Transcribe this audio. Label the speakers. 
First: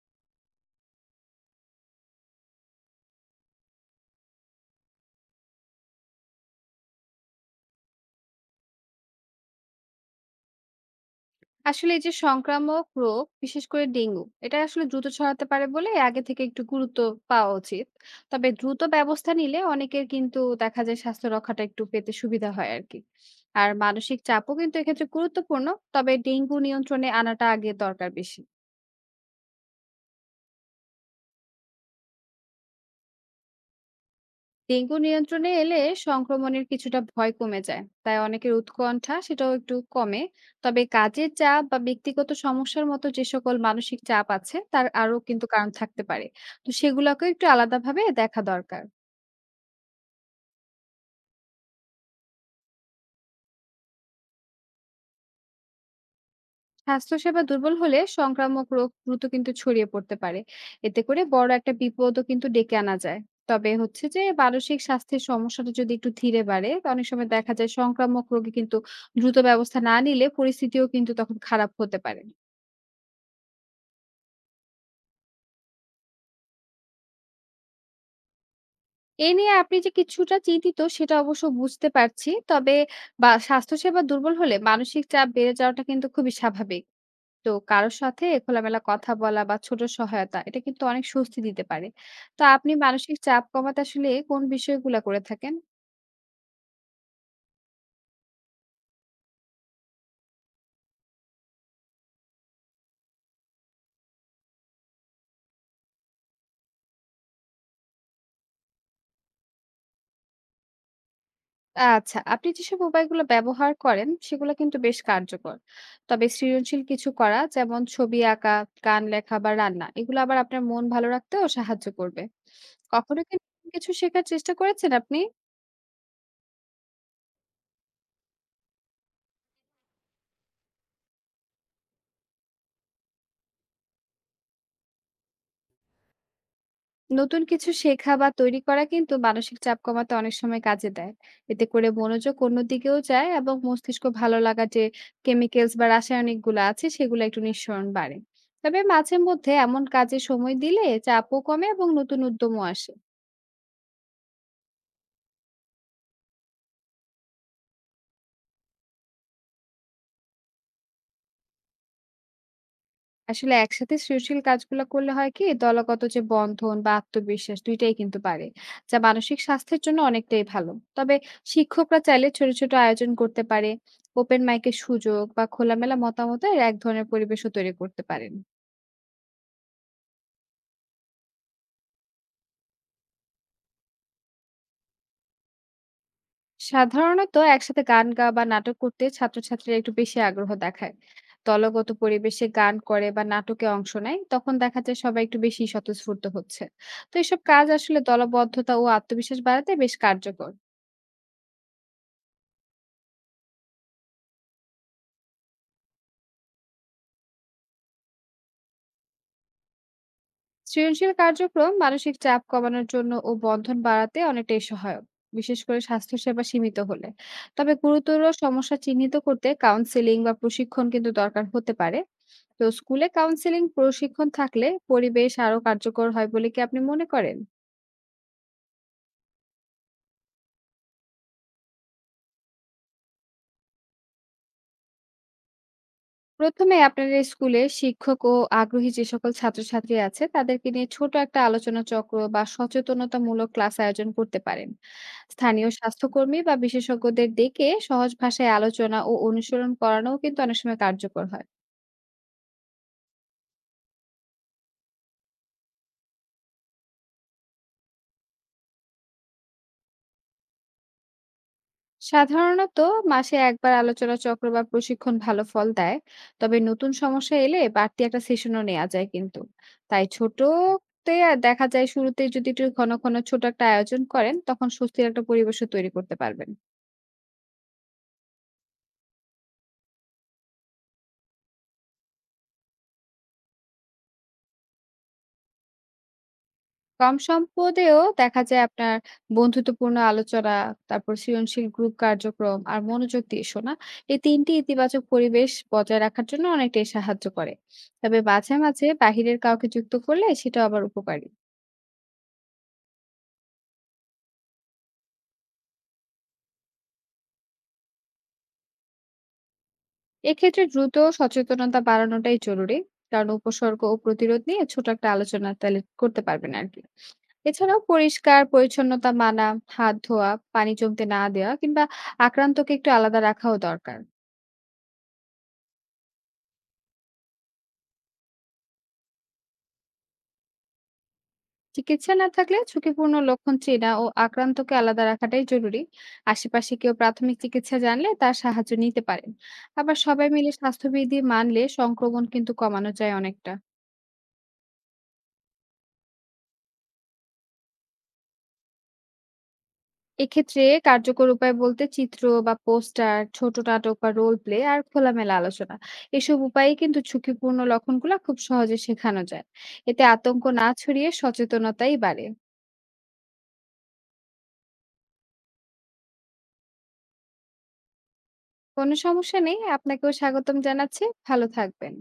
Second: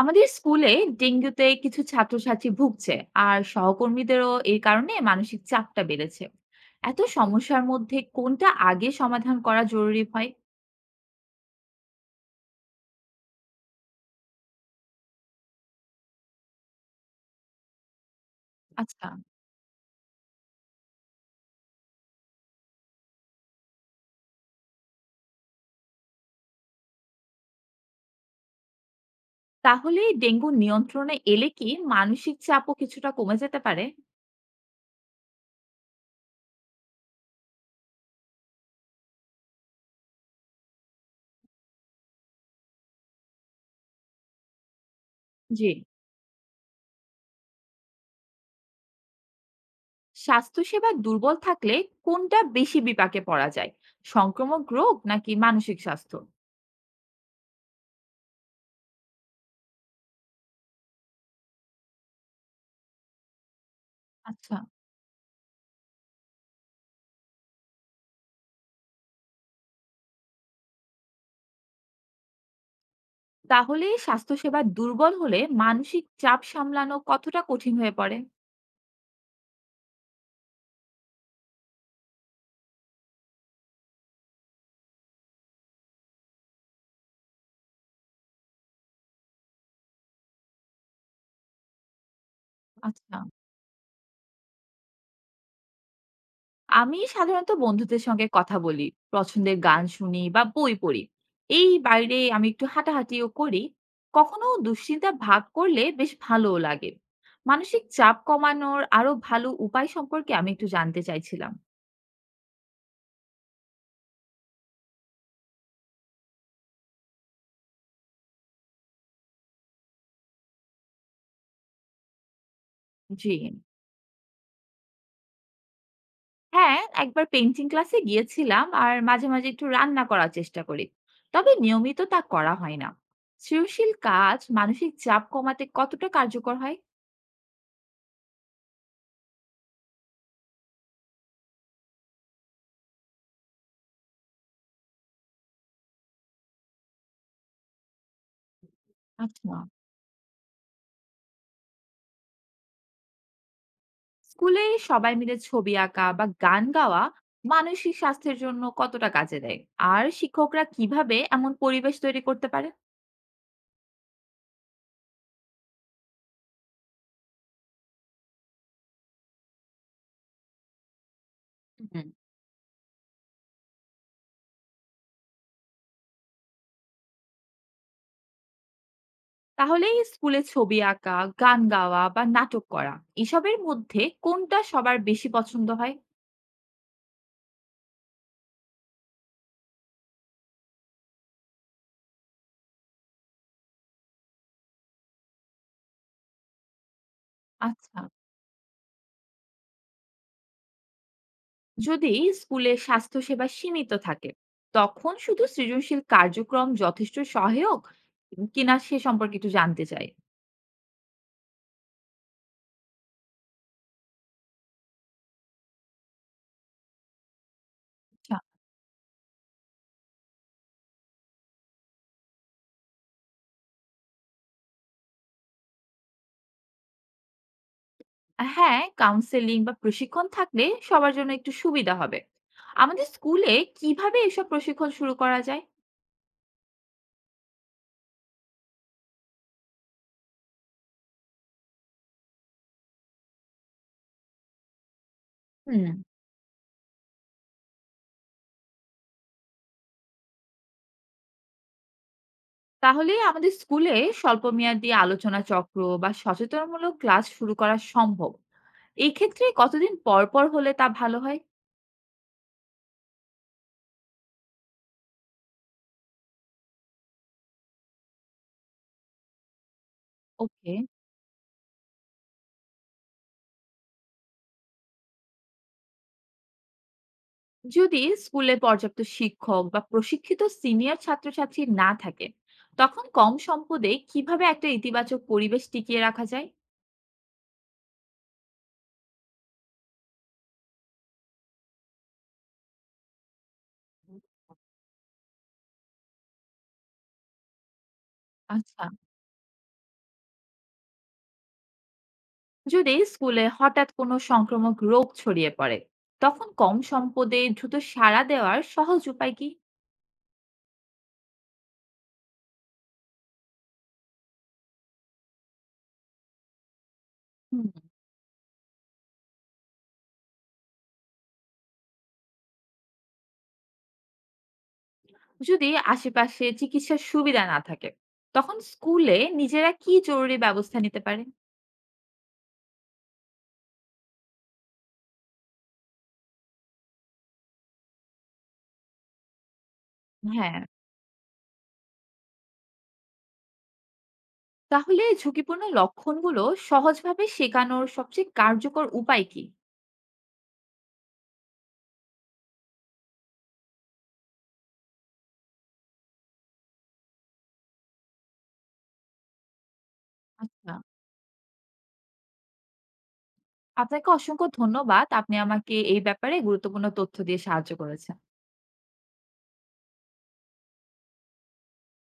Speaker 1: আমাদের স্কুলে ডেঙ্গুতে কিছু ছাত্রছাত্রী ভুগছে, আর সহকর্মীদেরও এই কারণে মানসিক চাপটা বেড়েছে। এত সমস্যার মধ্যে কোনটা আগে সমাধান করা জরুরি হয়?
Speaker 2: আসলে এই যে সংক্রামক রোগ, বিশেষ করে ডেঙ্গু, এটা আসলে দ্রুত ছড়াতে পারে বলে আগে থেকে একটু গুরুত্ব পাওয়া উচিত। তবে দ্রুত
Speaker 1: আচ্ছা।
Speaker 2: ব্যবস্থা নিলে অনেকের কিন্তু দেখা যায় স্বাস্থ্য রক্ষাটা একটু পেতে সুবিধা হয় আরকি। আর মানসিক চাপও কিন্তু এক্ষেত্রে গুরুত্বপূর্ণ। তবে ডেঙ্গু নিয়ন্ত্রণে আনাটা আগে দরকার বেশি।
Speaker 1: তাহলে ডেঙ্গু নিয়ন্ত্রণে এলে কি মানসিক চাপও কিছুটা কমে যেতে পারে?
Speaker 2: ডেঙ্গু নিয়ন্ত্রণে এলে সংক্রমণের কিছুটা ভয় কমে যায়, তাই অনেকের উৎকণ্ঠা সেটাও একটু কমে। তবে কাজের চাপ বা ব্যক্তিগত সমস্যার মতো যে সকল মানসিক চাপ আছে তার আরো কিন্তু
Speaker 1: জি।
Speaker 2: কারণ থাকতে পারে। তো সেগুলোকেও একটু আলাদাভাবে দেখা দরকার।
Speaker 1: স্বাস্থ্যসেবা দুর্বল থাকলে কোনটা বেশি বিপাকে পড়া যায়, সংক্রমক রোগ নাকি মানসিক স্বাস্থ্য?
Speaker 2: স্বাস্থ্যসেবা দুর্বল হলে সংক্রামক রোগ দ্রুত কিন্তু ছড়িয়ে পড়তে পারে। এতে করে বড় একটা বিপদও কিন্তু ডেকে আনা যায়। তবে হচ্ছে যে
Speaker 1: আচ্ছা।
Speaker 2: মানসিক স্বাস্থ্যের সমস্যাটা যদি একটু ধীরে বাড়ে অনেক সময় দেখা যায়, সংক্রামক রোগে কিন্তু দ্রুত ব্যবস্থা না নিলে পরিস্থিতিও কিন্তু তখন খারাপ হতে পারে।
Speaker 1: তাহলে স্বাস্থ্যসেবা দুর্বল হলে মানসিক চাপ সামলানো কতটা কঠিন হয়ে পড়ে?
Speaker 2: এ নিয়ে আপনি যে কিছুটা চিন্তিত সেটা অবশ্য বুঝতে পারছি। তবে বা স্বাস্থ্যসেবা দুর্বল হলে মানসিক চাপ বেড়ে যাওয়াটা কিন্তু খুবই স্বাভাবিক। তো কারো সাথে খোলামেলা কথা বলা বা ছোট সহায়তা এটা কিন্তু অনেক স্বস্তি দিতে পারে। তো আপনি মানসিক
Speaker 1: আচ্ছা।
Speaker 2: চাপ কমাতে আসলে কোন বিষয়গুলা করে থাকেন?
Speaker 1: আমি সাধারণত বন্ধুদের সঙ্গে কথা বলি, পছন্দের গান শুনি বা বই পড়ি। এই বাইরে আমি একটু হাঁটাহাঁটিও করি। কখনো দুশ্চিন্তা ভাগ করলে বেশ ভালোও লাগে। মানসিক চাপ কমানোর আরো ভালো উপায় সম্পর্কে আমি একটু জানতে চাইছিলাম।
Speaker 2: আচ্ছা, আপনি যেসব উপায়গুলো ব্যবহার করেন সেগুলো কিন্তু বেশ কার্যকর। তবে সৃজনশীল কিছু করা যেমন ছবি আঁকা, গান লেখা বা রান্না এগুলো আবার আপনার মন ভালো রাখতেও সাহায্য করবে। কখনো
Speaker 1: জি।
Speaker 2: কি কিছু শেখার চেষ্টা করেছেন আপনি?
Speaker 1: হ্যাঁ, একবার পেইন্টিং ক্লাসে গিয়েছিলাম আর মাঝে মাঝে একটু রান্না করার চেষ্টা করি। তবে নিয়মিত তা করা হয় না। সৃজনশীল কাজ মানসিক চাপ কমাতে কতটা কার্যকর হয়?
Speaker 2: নতুন কিছু শেখা বা তৈরি করা কিন্তু মানসিক চাপ কমাতে অনেক সময় কাজে দেয়। এতে করে মনোযোগ অন্যদিকেও যায় এবং মস্তিষ্ক ভালো লাগা যে কেমিক্যালস বা রাসায়নিক গুলো আছে সেগুলো একটু নিঃসরণ বাড়ে। তবে মাঝে
Speaker 1: আচ্ছা।
Speaker 2: মধ্যে এমন কাজে সময় দিলে চাপও কমে এবং নতুন উদ্যমও আসে।
Speaker 1: স্কুলে সবাই মিলে ছবি আঁকা বা গান গাওয়া মানসিক স্বাস্থ্যের জন্য কতটা কাজে দেয়, আর শিক্ষকরা কিভাবে এমন পরিবেশ তৈরি করতে পারে?
Speaker 2: আসলে একসাথে সৃজনশীল কাজগুলো করলে হয় কি দলগত যে বন্ধন বা আত্মবিশ্বাস দুইটাই কিন্তু বাড়ে, যা মানসিক স্বাস্থ্যের জন্য অনেকটাই ভালো। তবে শিক্ষকরা
Speaker 1: হুম।
Speaker 2: চাইলে ছোট ছোট আয়োজন করতে পারে, ওপেন মাইকের সুযোগ বা খোলামেলা মতামতের এক ধরনের পরিবেশও তৈরি করতে পারেন।
Speaker 1: তাহলেই স্কুলে ছবি আঁকা, গান গাওয়া বা নাটক করা, এসবের মধ্যে কোনটা সবার বেশি পছন্দ হয়?
Speaker 2: সাধারণত একসাথে গান গা বা নাটক করতে ছাত্রছাত্রীরা একটু বেশি আগ্রহ দেখায়। দলগত পরিবেশে গান করে বা নাটকে অংশ নেয় তখন দেখা যায় সবাই একটু বেশি স্বতঃস্ফূর্ত হচ্ছে। তো এসব কাজ আসলে
Speaker 1: আচ্ছা।
Speaker 2: দলবদ্ধতা ও আত্মবিশ্বাস বাড়াতে বেশ কার্যকর।
Speaker 1: যদি স্কুলে স্বাস্থ্যসেবা সীমিত থাকে, তখন শুধু সৃজনশীল কার্যক্রম যথেষ্ট সহায়ক কিনা সে সম্পর্কে একটু জানতে চাই।
Speaker 2: সৃজনশীল কার্যক্রম মানসিক চাপ কমানোর জন্য ও বন্ধন বাড়াতে অনেকটাই সহায়ক, বিশেষ করে স্বাস্থ্যসেবা সীমিত হলে। তবে গুরুতর সমস্যা চিহ্নিত করতে কাউন্সেলিং বা প্রশিক্ষণ কিন্তু দরকার হতে পারে। তো স্কুলে কাউন্সেলিং প্রশিক্ষণ থাকলে পরিবেশ আরো কার্যকর হয় বলে কি আপনি মনে করেন?
Speaker 1: হ্যাঁ, কাউন্সেলিং বা প্রশিক্ষণ থাকলে সবার জন্য একটু সুবিধা হবে। আমাদের স্কুলে কিভাবে এসব প্রশিক্ষণ শুরু করা যায়?
Speaker 2: প্রথমে আপনাদের স্কুলে শিক্ষক ও আগ্রহী যে সকল ছাত্রছাত্রী আছে তাদেরকে নিয়ে ছোট একটা আলোচনা চক্র বা সচেতনতামূলক ক্লাস আয়োজন করতে পারেন। স্থানীয়
Speaker 1: হুম।
Speaker 2: স্বাস্থ্যকর্মী বা বিশেষজ্ঞদের ডেকে সহজ ভাষায় আলোচনা ও অনুশীলন করানোও কিন্তু অনেক সময় কার্যকর হয়।
Speaker 1: তাহলে আমাদের স্কুলে স্বল্পমেয়াদী আলোচনা চক্র বা সচেতনমূলক ক্লাস শুরু করা সম্ভব। এই ক্ষেত্রে কতদিন পর পর হলে তা ভালো হয়?
Speaker 2: সাধারণত মাসে একবার আলোচনা চক্র বা প্রশিক্ষণ ভালো ফল দেয়। তবে নতুন সমস্যা এলে বাড়তি একটা সেশনও নেওয়া যায় কিন্তু। তাই ছোট
Speaker 1: ওকে।
Speaker 2: তে দেখা যায় শুরুতে যদি একটু ঘন ঘন ছোট একটা আয়োজন করেন তখন স্বস্তির একটা পরিবেশও তৈরি করতে পারবেন।
Speaker 1: যদি স্কুলে পর্যাপ্ত শিক্ষক বা প্রশিক্ষিত সিনিয়র ছাত্রছাত্রী না থাকে, তখন কম সম্পদে কিভাবে একটা ইতিবাচক পরিবেশ টিকিয়ে রাখা যায়?
Speaker 2: কম সম্পদেও দেখা যায় আপনার বন্ধুত্বপূর্ণ আলোচনা, তারপর সৃজনশীল গ্রুপ কার্যক্রম আর মনোযোগ দিয়ে শোনা, এই ৩ টি ইতিবাচক পরিবেশ বজায় রাখার জন্য অনেকটাই সাহায্য করে। তবে মাঝে,
Speaker 1: আচ্ছা।
Speaker 2: মাঝে বাহিরের কাউকে যুক্ত করলে সেটা আবার উপকারী।
Speaker 1: যদি স্কুলে হঠাৎ কোনো সংক্রামক রোগ ছড়িয়ে পড়ে, তখন কম সম্পদে দ্রুত সাড়া দেওয়ার সহজ উপায় কি?
Speaker 2: এক্ষেত্রে দ্রুত সচেতনতা বাড়ানোটাই জরুরি। কারণ উপসর্গ ও প্রতিরোধ নিয়ে ছোট একটা আলোচনা তাহলে করতে পারবেন আরকি।
Speaker 1: হুম।
Speaker 2: এছাড়াও পরিষ্কার পরিচ্ছন্নতা মানা, হাত ধোয়া, পানি জমতে না দেওয়া কিংবা আক্রান্তকে একটু আলাদা রাখাও দরকার।
Speaker 1: যদি আশেপাশে চিকিৎসার সুবিধা না থাকে, তখন স্কুলে নিজেরা কি জরুরি ব্যবস্থা নিতে পারে?
Speaker 2: চিকিৎসা না থাকলে ঝুঁকিপূর্ণ লক্ষণ চেনা ও আক্রান্তকে আলাদা রাখাটাই জরুরি। আশেপাশে কেউ প্রাথমিক চিকিৎসা জানলে তার সাহায্য নিতে পারেন। আবার সবাই মিলে
Speaker 1: হ্যাঁ।
Speaker 2: স্বাস্থ্যবিধি মানলে সংক্রমণ কিন্তু কমানো যায় অনেকটা।
Speaker 1: তাহলে ঝুঁকিপূর্ণ লক্ষণগুলো সহজভাবে শেখানোর সবচেয়ে কার্যকর উপায় কি?
Speaker 2: এক্ষেত্রে কার্যকর উপায় বলতে চিত্র বা পোস্টার, ছোট নাটক বা রোল প্লে আর খোলামেলা আলোচনা, এসব উপায়ে কিন্তু ঝুঁকিপূর্ণ লক্ষণগুলো খুব সহজে শেখানো যায়। এতে আতঙ্ক না
Speaker 1: আচ্ছা,
Speaker 2: ছড়িয়ে সচেতনতাই বাড়ে।
Speaker 1: আপনাকে অসংখ্য ধন্যবাদ, আপনি আমাকে এই ব্যাপারে গুরুত্বপূর্ণ তথ্য দিয়ে সাহায্য করেছেন।
Speaker 2: কোনো সমস্যা নেই, আপনাকেও স্বাগতম জানাচ্ছি। ভালো থাকবেন।